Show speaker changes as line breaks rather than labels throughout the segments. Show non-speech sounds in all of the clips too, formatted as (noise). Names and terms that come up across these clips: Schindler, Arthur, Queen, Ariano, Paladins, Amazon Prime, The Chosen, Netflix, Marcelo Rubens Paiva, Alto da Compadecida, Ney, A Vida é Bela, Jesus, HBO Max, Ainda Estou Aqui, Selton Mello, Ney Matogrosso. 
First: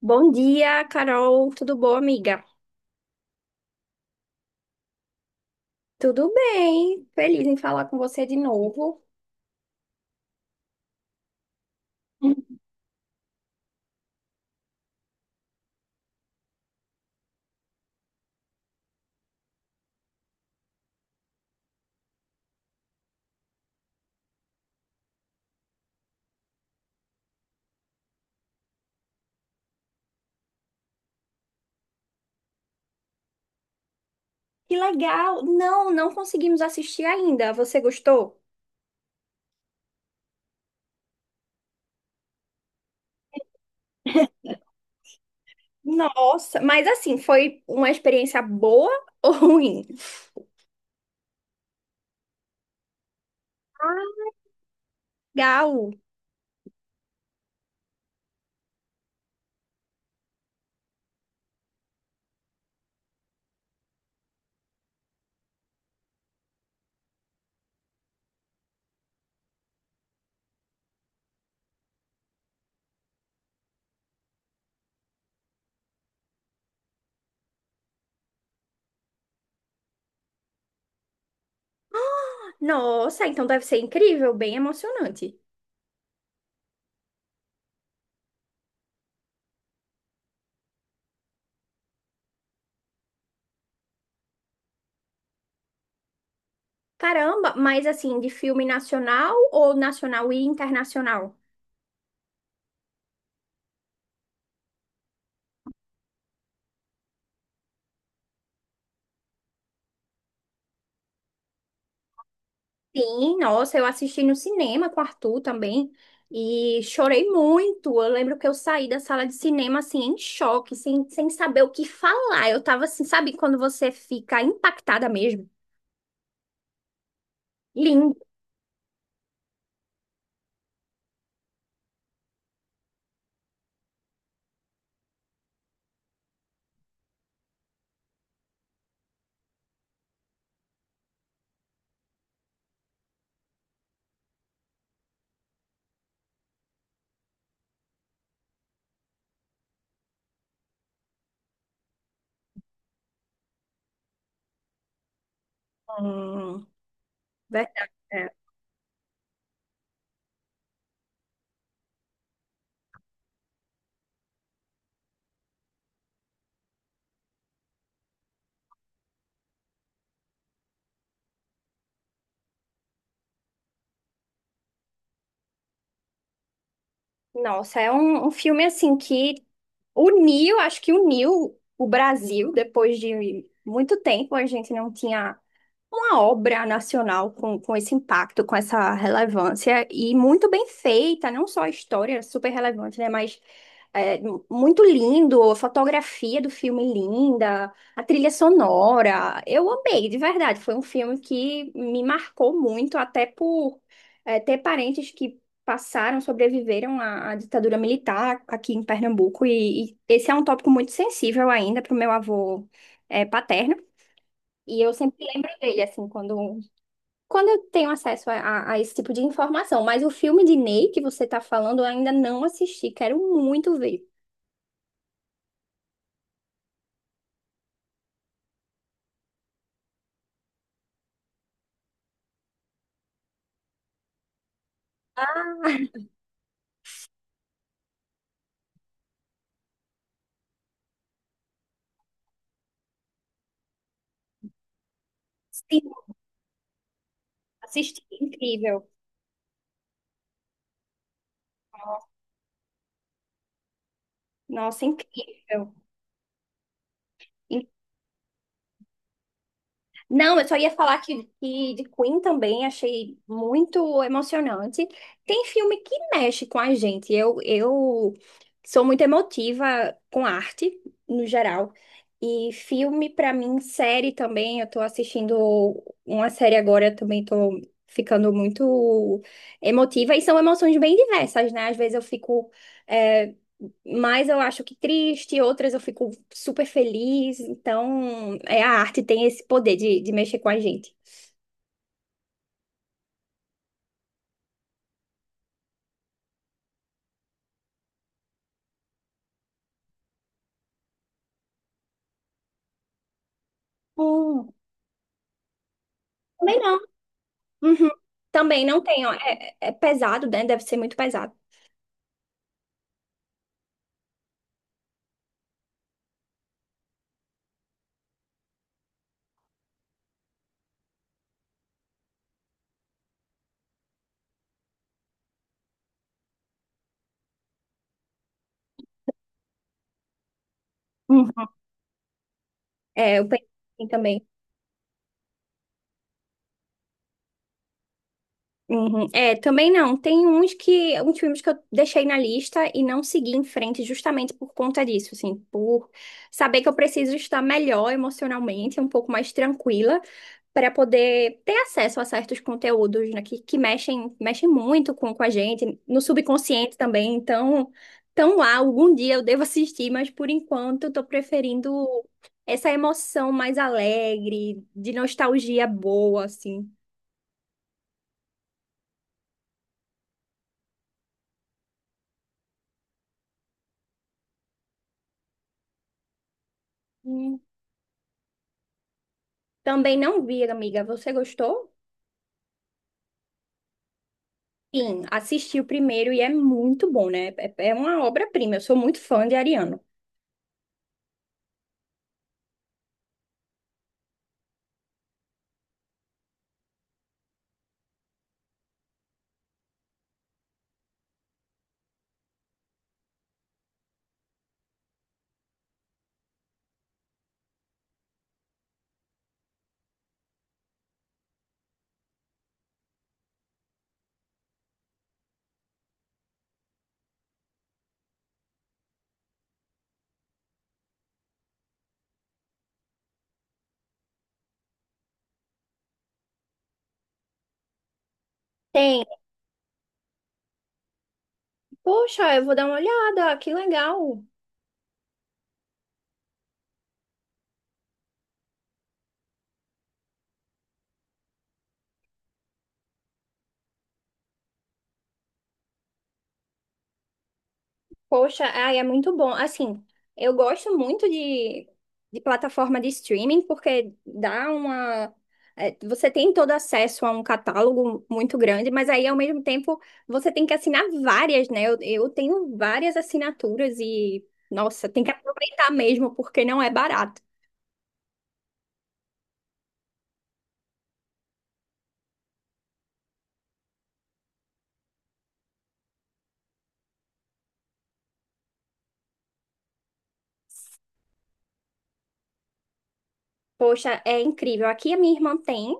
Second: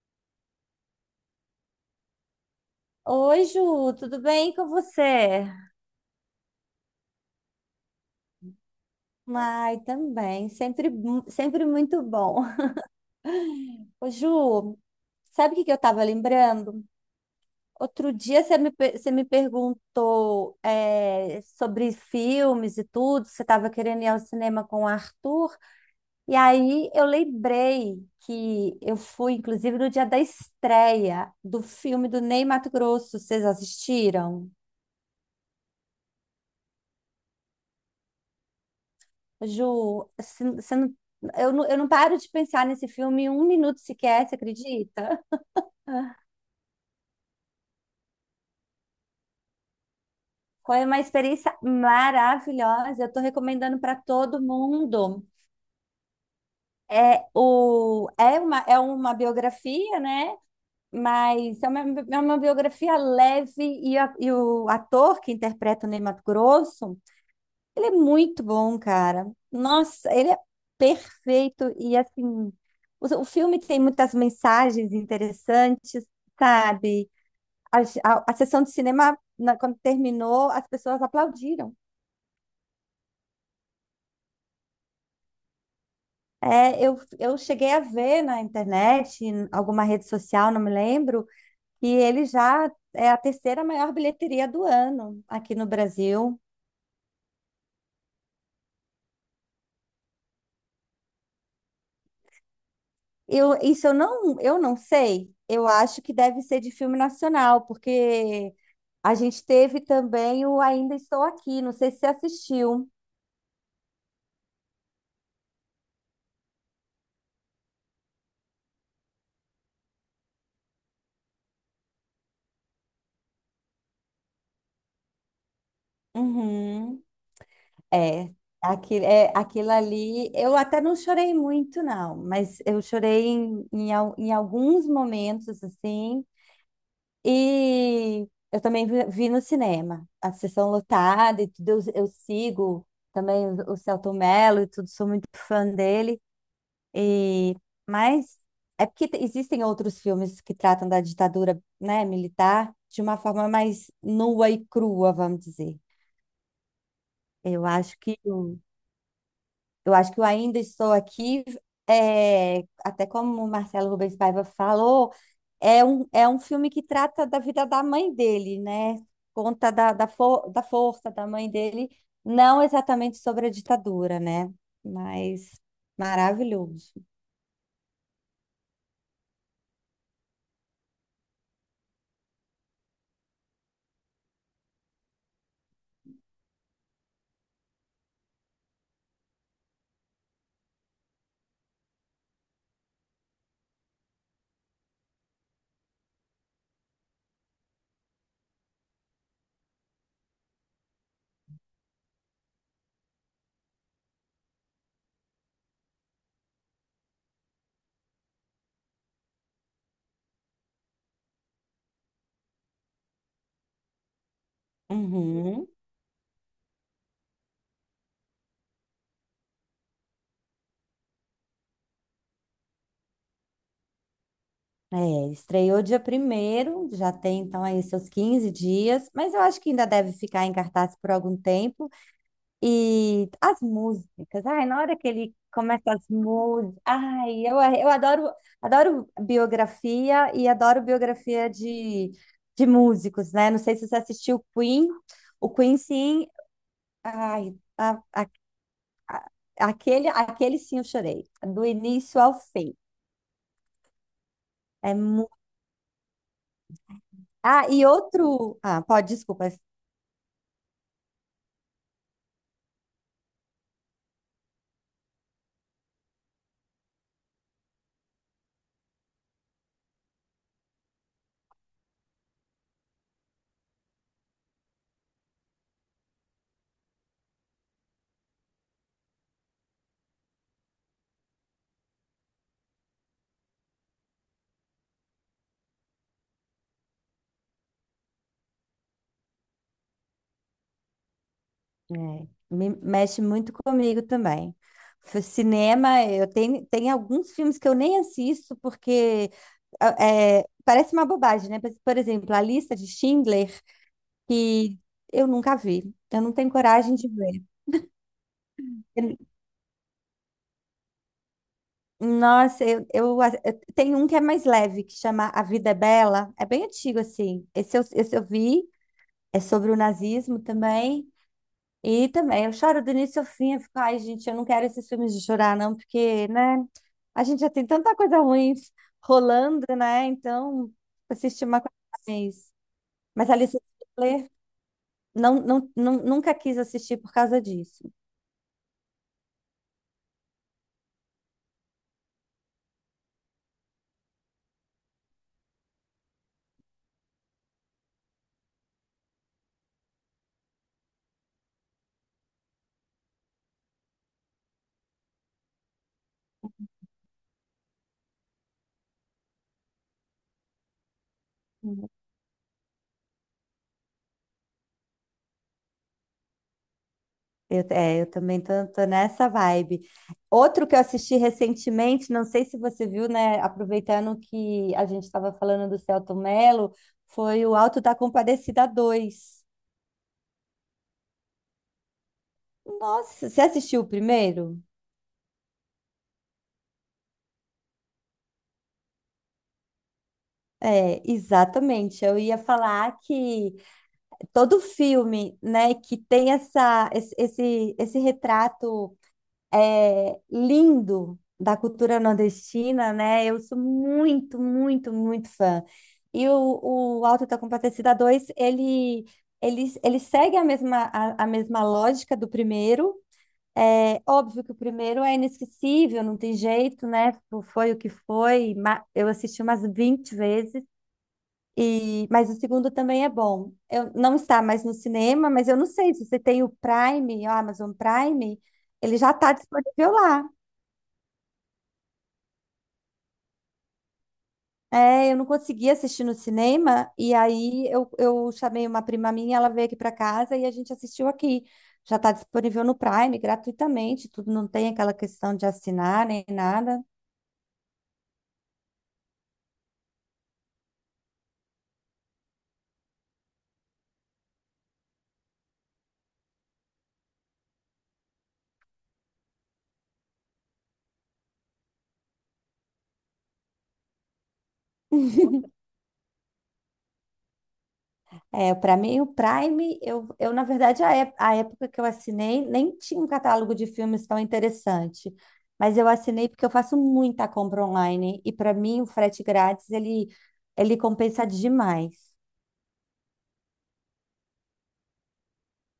Bom dia, Carol. Tudo bom, amiga?
Oi, Ju, tudo bem com você?
Tudo bem. Feliz em falar com você de novo.
Ai, também, sempre, sempre muito bom.
Hum.
Ô, Ju, sabe o que que eu estava lembrando? Outro dia você me perguntou sobre filmes e tudo, você estava querendo ir ao cinema com o Arthur, e aí eu lembrei que eu fui, inclusive, no dia da estreia do filme do Ney Matogrosso, vocês assistiram?
Que legal. Não, não conseguimos assistir ainda. Você gostou?
Ju, se- você não- eu, não, eu não paro de pensar nesse filme um minuto sequer, você acredita?
Nossa, mas assim, foi uma experiência boa (laughs) ou ruim?
Foi uma experiência maravilhosa. Eu estou recomendando para todo mundo.
Legal.
É uma biografia, né? Mas é uma biografia leve e o ator que interpreta o Ney Matogrosso. Ele é muito bom, cara. Nossa, ele é perfeito e assim, o filme tem muitas mensagens interessantes, sabe? A, a sessão de cinema, quando terminou, as pessoas aplaudiram.
Nossa, então deve ser incrível, bem emocionante.
Eu cheguei a ver na internet, em alguma rede social, não me lembro, que ele já é a terceira maior bilheteria do ano aqui no Brasil.
Caramba, mas assim, de filme nacional ou nacional e internacional?
Eu, isso eu não sei. Eu acho que deve ser de filme nacional, porque a gente teve também o Ainda Estou Aqui. Não sei se você assistiu.
Sim, nossa, eu assisti no cinema com o Arthur também e chorei muito. Eu lembro que eu saí da sala de cinema assim em choque, sem saber o que falar. Eu tava assim, sabe quando você fica impactada mesmo?
Uhum.
Lindo.
É, é, aquilo ali. Eu até não chorei muito, não, mas eu chorei em alguns momentos, assim. E eu também vi no cinema, a sessão lotada e tudo. Eu sigo também o Selton Mello e tudo, sou muito fã dele. E, mas é porque existem outros filmes que tratam da ditadura, né, militar de uma forma mais nua e crua, vamos dizer.
Hum,
Eu
verdade.
acho que
É.
o- eu acho que o Ainda Estou Aqui é, até como o Marcelo Rubens Paiva falou, é um filme que trata da vida da mãe dele, né? Conta da força da mãe dele, não exatamente sobre a ditadura, né? Mas maravilhoso.
Nossa, é um, um filme assim que uniu, acho que uniu o Brasil depois de muito tempo. A gente não tinha uma obra nacional com esse impacto, com essa relevância e muito bem feita, não só a história super relevante, né, mas é, muito lindo, a fotografia do filme linda, a trilha sonora. Eu amei, de verdade. Foi um filme que me marcou muito, até por ter parentes que passaram, sobreviveram à, à ditadura militar aqui em Pernambuco e esse é um tópico muito sensível ainda para o meu avô paterno. E eu sempre lembro
Uhum.
dele, assim, quando, quando eu tenho acesso a, a esse tipo de informação. Mas o filme de Ney que você tá falando, eu ainda não assisti. Quero muito ver.
É, estreou dia primeiro, já tem então aí seus 15 dias, mas eu acho que ainda deve ficar em cartaz por algum tempo. E as músicas, ai, na hora que ele começa as músicas, eu adoro, adoro biografia e adoro biografia de músicos, né? Não sei se você assistiu Queen, o Queen
Sim,
sim, ai, a-
assisti.
a-
Incrível.
aquele, aquele sim eu chorei, do início ao fim.
Nossa,
É mu...
incrível.
Ah, e outro, ah, pode, desculpa.
Não, eu só ia falar que de Queen também achei muito emocionante. Tem filme que mexe com a gente. Eu sou muito emotiva com arte, no geral. E filme, pra mim, série também. Eu tô assistindo uma série agora, eu também tô ficando muito emotiva. E são emoções bem diversas, né? Às vezes eu fico. eh, mas eu acho que triste, outras eu fico super feliz. Então, é, a arte tem esse poder de mexer com a gente.
É, me mexe muito comigo também. Cinema, eu tenho, tem alguns filmes que eu nem assisto porque ah, é, parece uma bobagem, né? Mas, por exemplo, A Lista de Schindler,
Hum,
que eu nunca vi, eu não tenho
também não.
coragem de ver.
Uhum. Também não tem, ó,
Eu-
é, é pesado, né? Deve ser muito pesado.
Nossa, eu, a- eu- Tem um que é mais leve, que chama A Vida é Bela, é bem antigo assim. Esse eu vi, é sobre o nazismo também. E também, eu choro do início ao fim, eu fico, ai, gente, eu não quero esses filmes de chorar, não, porque, né, a gente já tem tanta coisa ruim rolando, né, então,
Uhum.
assistir uma coisa mais.
É, eu
Mas
penso
Alice
assim também.
Hitler não, nunca quis assistir por causa disso.
Uhum. É, também não. Tem uns que, uns filmes que eu deixei na lista e não segui em frente justamente por conta disso, assim, por saber que eu preciso estar melhor emocionalmente, um pouco mais tranquila. Para poder ter acesso a certos conteúdos, né, que mexem, mexem muito com a gente, no subconsciente também. Então, tão lá, algum dia eu devo assistir, mas por enquanto eu estou preferindo
Uhum.
essa emoção mais alegre, de nostalgia boa, assim.
Eu também tô nessa vibe. Outro que eu assisti recentemente, não sei se você viu, né, aproveitando que a gente estava falando do Selton Mello,
Hum.
foi o Alto da Compadecida Dois.
Também não vi, amiga. Você gostou?
Nossa, você assistiu o primeiro?
Sim, assisti o primeiro e é muito bom, né? É uma obra-prima. Eu sou muito fã de Ariano.
É, exatamente. Eu ia falar que todo filme, né, que tem esse retrato lindo da cultura nordestina, né? Eu sou muito, muito, muito fã. E o Auto da Compadecida Dois ele segue a mesma lógica do primeiro. É óbvio que o primeiro é inesquecível, não tem jeito, né? Foi o que foi. Eu assisti umas 20 vezes. E, mas o segundo também é bom. Eu, não está mais no cinema, mas eu não sei se você tem o Prime, o Amazon Prime, ele
Tem.
já está disponível lá.
Poxa, eu vou dar uma olhada. Que legal.
É, eu não conseguia assistir no cinema, eu chamei uma prima minha, ela veio aqui para casa e a gente assistiu aqui. Já está disponível no Prime, gratuitamente, tudo, não tem aquela questão de assinar nem nada.
Poxa, ai, é muito bom. Assim, eu gosto muito de plataforma de streaming porque dá uma. Você tem todo acesso a um catálogo muito grande, mas aí ao mesmo tempo você tem que assinar várias, né? Eu tenho várias assinaturas e, nossa, tem que aproveitar mesmo porque não é barato.
É, para mim, o Prime, eu na verdade, a época que eu assinei, nem tinha um catálogo de filmes tão interessante. Mas eu assinei porque eu faço muita compra online. E para mim, o frete grátis, ele compensa demais.
Poxa, é incrível. Aqui a minha irmã tem,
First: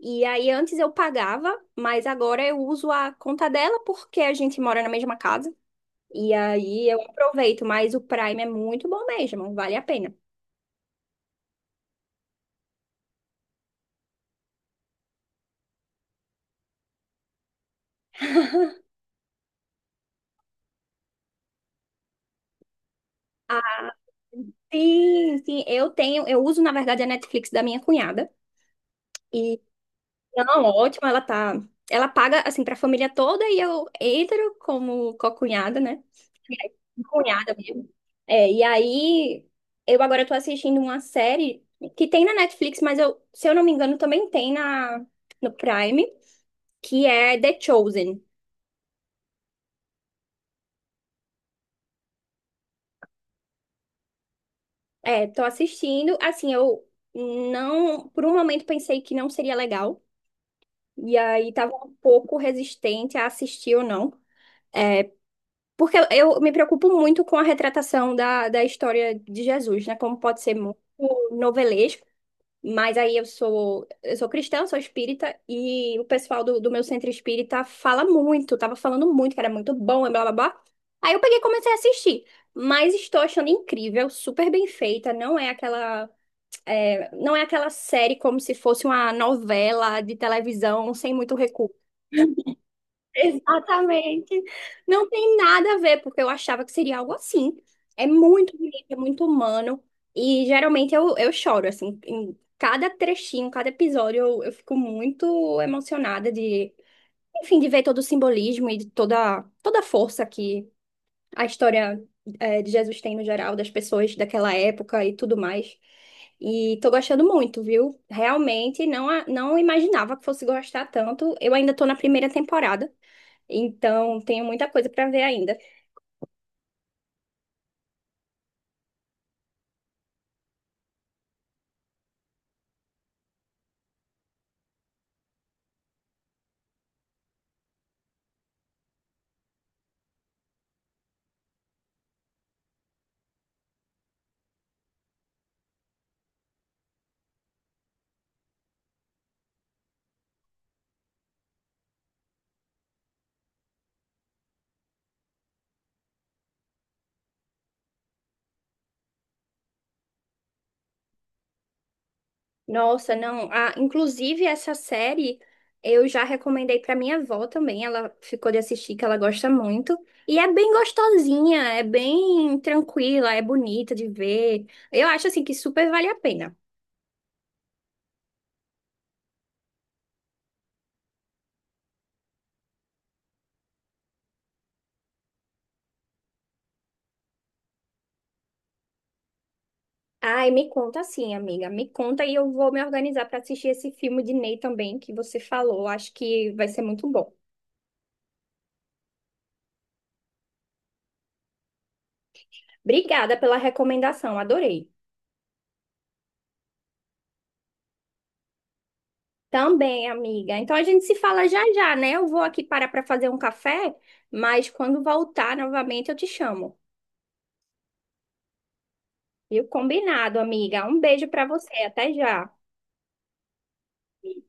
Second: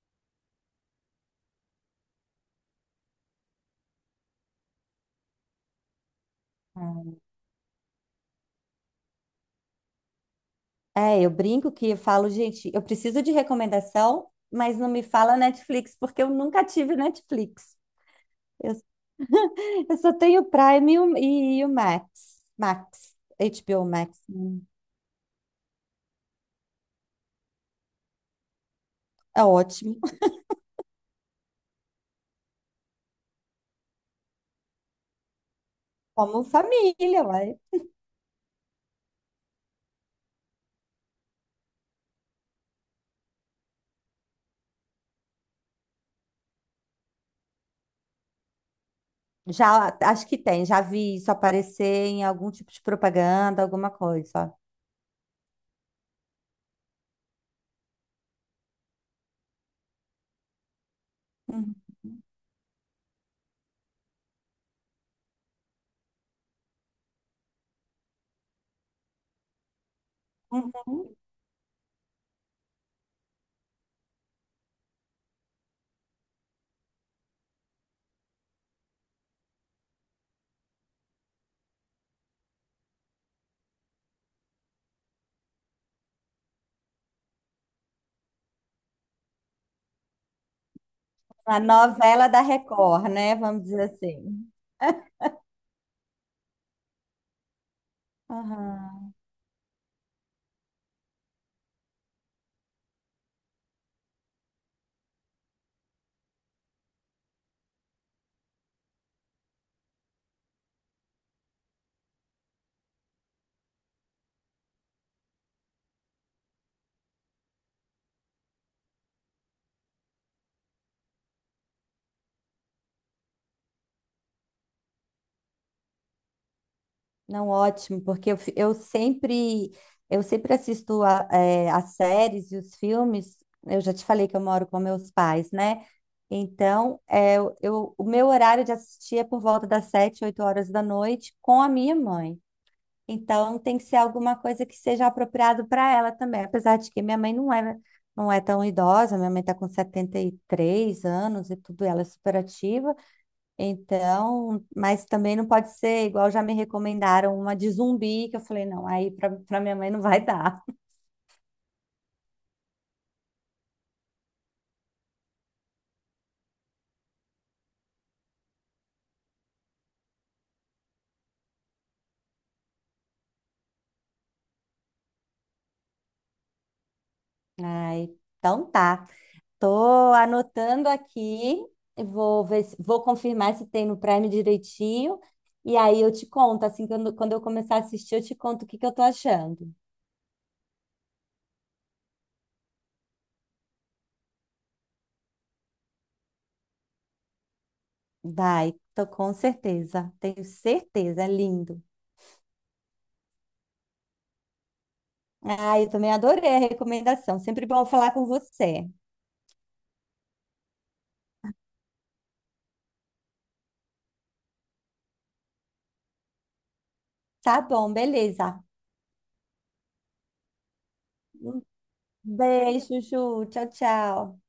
e aí antes eu pagava, mas agora eu uso a conta dela porque a gente mora na mesma casa. E aí eu aproveito, mas o Prime é muito bom mesmo, vale a pena.
É, eu brinco que eu falo, gente, eu preciso de recomendação, mas não me fala Netflix, porque eu nunca tive Netflix. Eu, eu só tenho o Prime e o Max. Max,
Ah,
HBO Max.
sim, sim, eu tenho, eu uso na verdade a Netflix da minha cunhada.
É
E
ótimo. (laughs)
não, ótimo, ela tá, ela paga assim pra família toda e eu entro como co-cunhada, né?
Como família,
Cunhada
uai.
mesmo. É, e aí eu agora tô assistindo uma série que tem na Netflix, mas eu, se eu não me engano, também tem na no Prime, que é The Chosen.
Já, acho que tem, já vi isso aparecer em algum tipo de propaganda, alguma coisa.
É, tô assistindo. Assim, eu não, por um momento pensei que não seria legal. E aí tava
Uhum.
um pouco resistente a assistir ou não. Porque eu me preocupo muito com a retratação da, da história de Jesus, né? Como pode ser muito
Uhum.
novelesco. Mas aí eu sou cristã, sou espírita, e o pessoal do, do meu centro espírita fala muito, tava falando muito que era muito bom e blá blá blá. Aí eu peguei e comecei a assistir. Mas estou achando incrível, super bem feita, não é aquela não é aquela série como se fosse uma novela de televisão sem muito
A
recurso.
novela da Record,
(laughs)
né? Vamos dizer
Exatamente.
assim.
Não tem nada a ver, porque eu achava que seria algo assim. É muito bonito, é
Aham.
muito humano. E geralmente eu choro, assim, em cada trechinho, cada episódio, eu fico muito emocionada de, enfim, de ver todo o simbolismo e de toda, toda a força que a história de Jesus tem no geral, das pessoas daquela época e tudo mais. E tô gostando muito, viu? Realmente não, não imaginava que fosse gostar tanto. Eu ainda tô na primeira temporada, então tenho muita coisa pra ver ainda.
Não, ótimo, porque eu sempre, eu sempre assisto a, é, as séries e os filmes. Eu já te falei que eu moro com meus pais, né? Então, é, o meu horário de assistir é por volta das sete, oito horas da noite com a minha mãe. Então tem que ser alguma coisa que seja apropriado para ela também, apesar de que minha mãe não é, não é tão idosa, minha mãe está com 73 anos e tudo, ela é super ativa, então, mas também não pode ser igual já me recomendaram uma de zumbi, que eu falei, não, aí para minha mãe não vai dar.
Nossa, não. Ah, inclusive, essa série eu já recomendei pra minha avó também. Ela ficou de assistir, que ela gosta muito. E é bem gostosinha, é bem tranquila, é bonita de ver. Eu acho assim que super vale a pena.
Ai, então tá. Tô anotando aqui, vou ver, vou confirmar se tem no Prime direitinho. E aí eu te conto, assim, quando eu começar a assistir, eu te conto o que que eu tô achando.
Ai, me conta sim, amiga. Me conta e eu vou me organizar para assistir esse filme de Ney também que você falou. Acho que vai ser muito bom.
Vai, tô com certeza. Tenho certeza, é lindo.
Obrigada pela recomendação, adorei.
Ah, eu também adorei a recomendação. Sempre bom falar com você.
Também, amiga. Então a gente se fala já já, né? Eu vou aqui parar para fazer um café, mas quando voltar novamente eu te chamo.
Tá bom, beleza.
Viu? Combinado, amiga. Um beijo para
Um
você. Até já.
beijo, Ju. Tchau, tchau.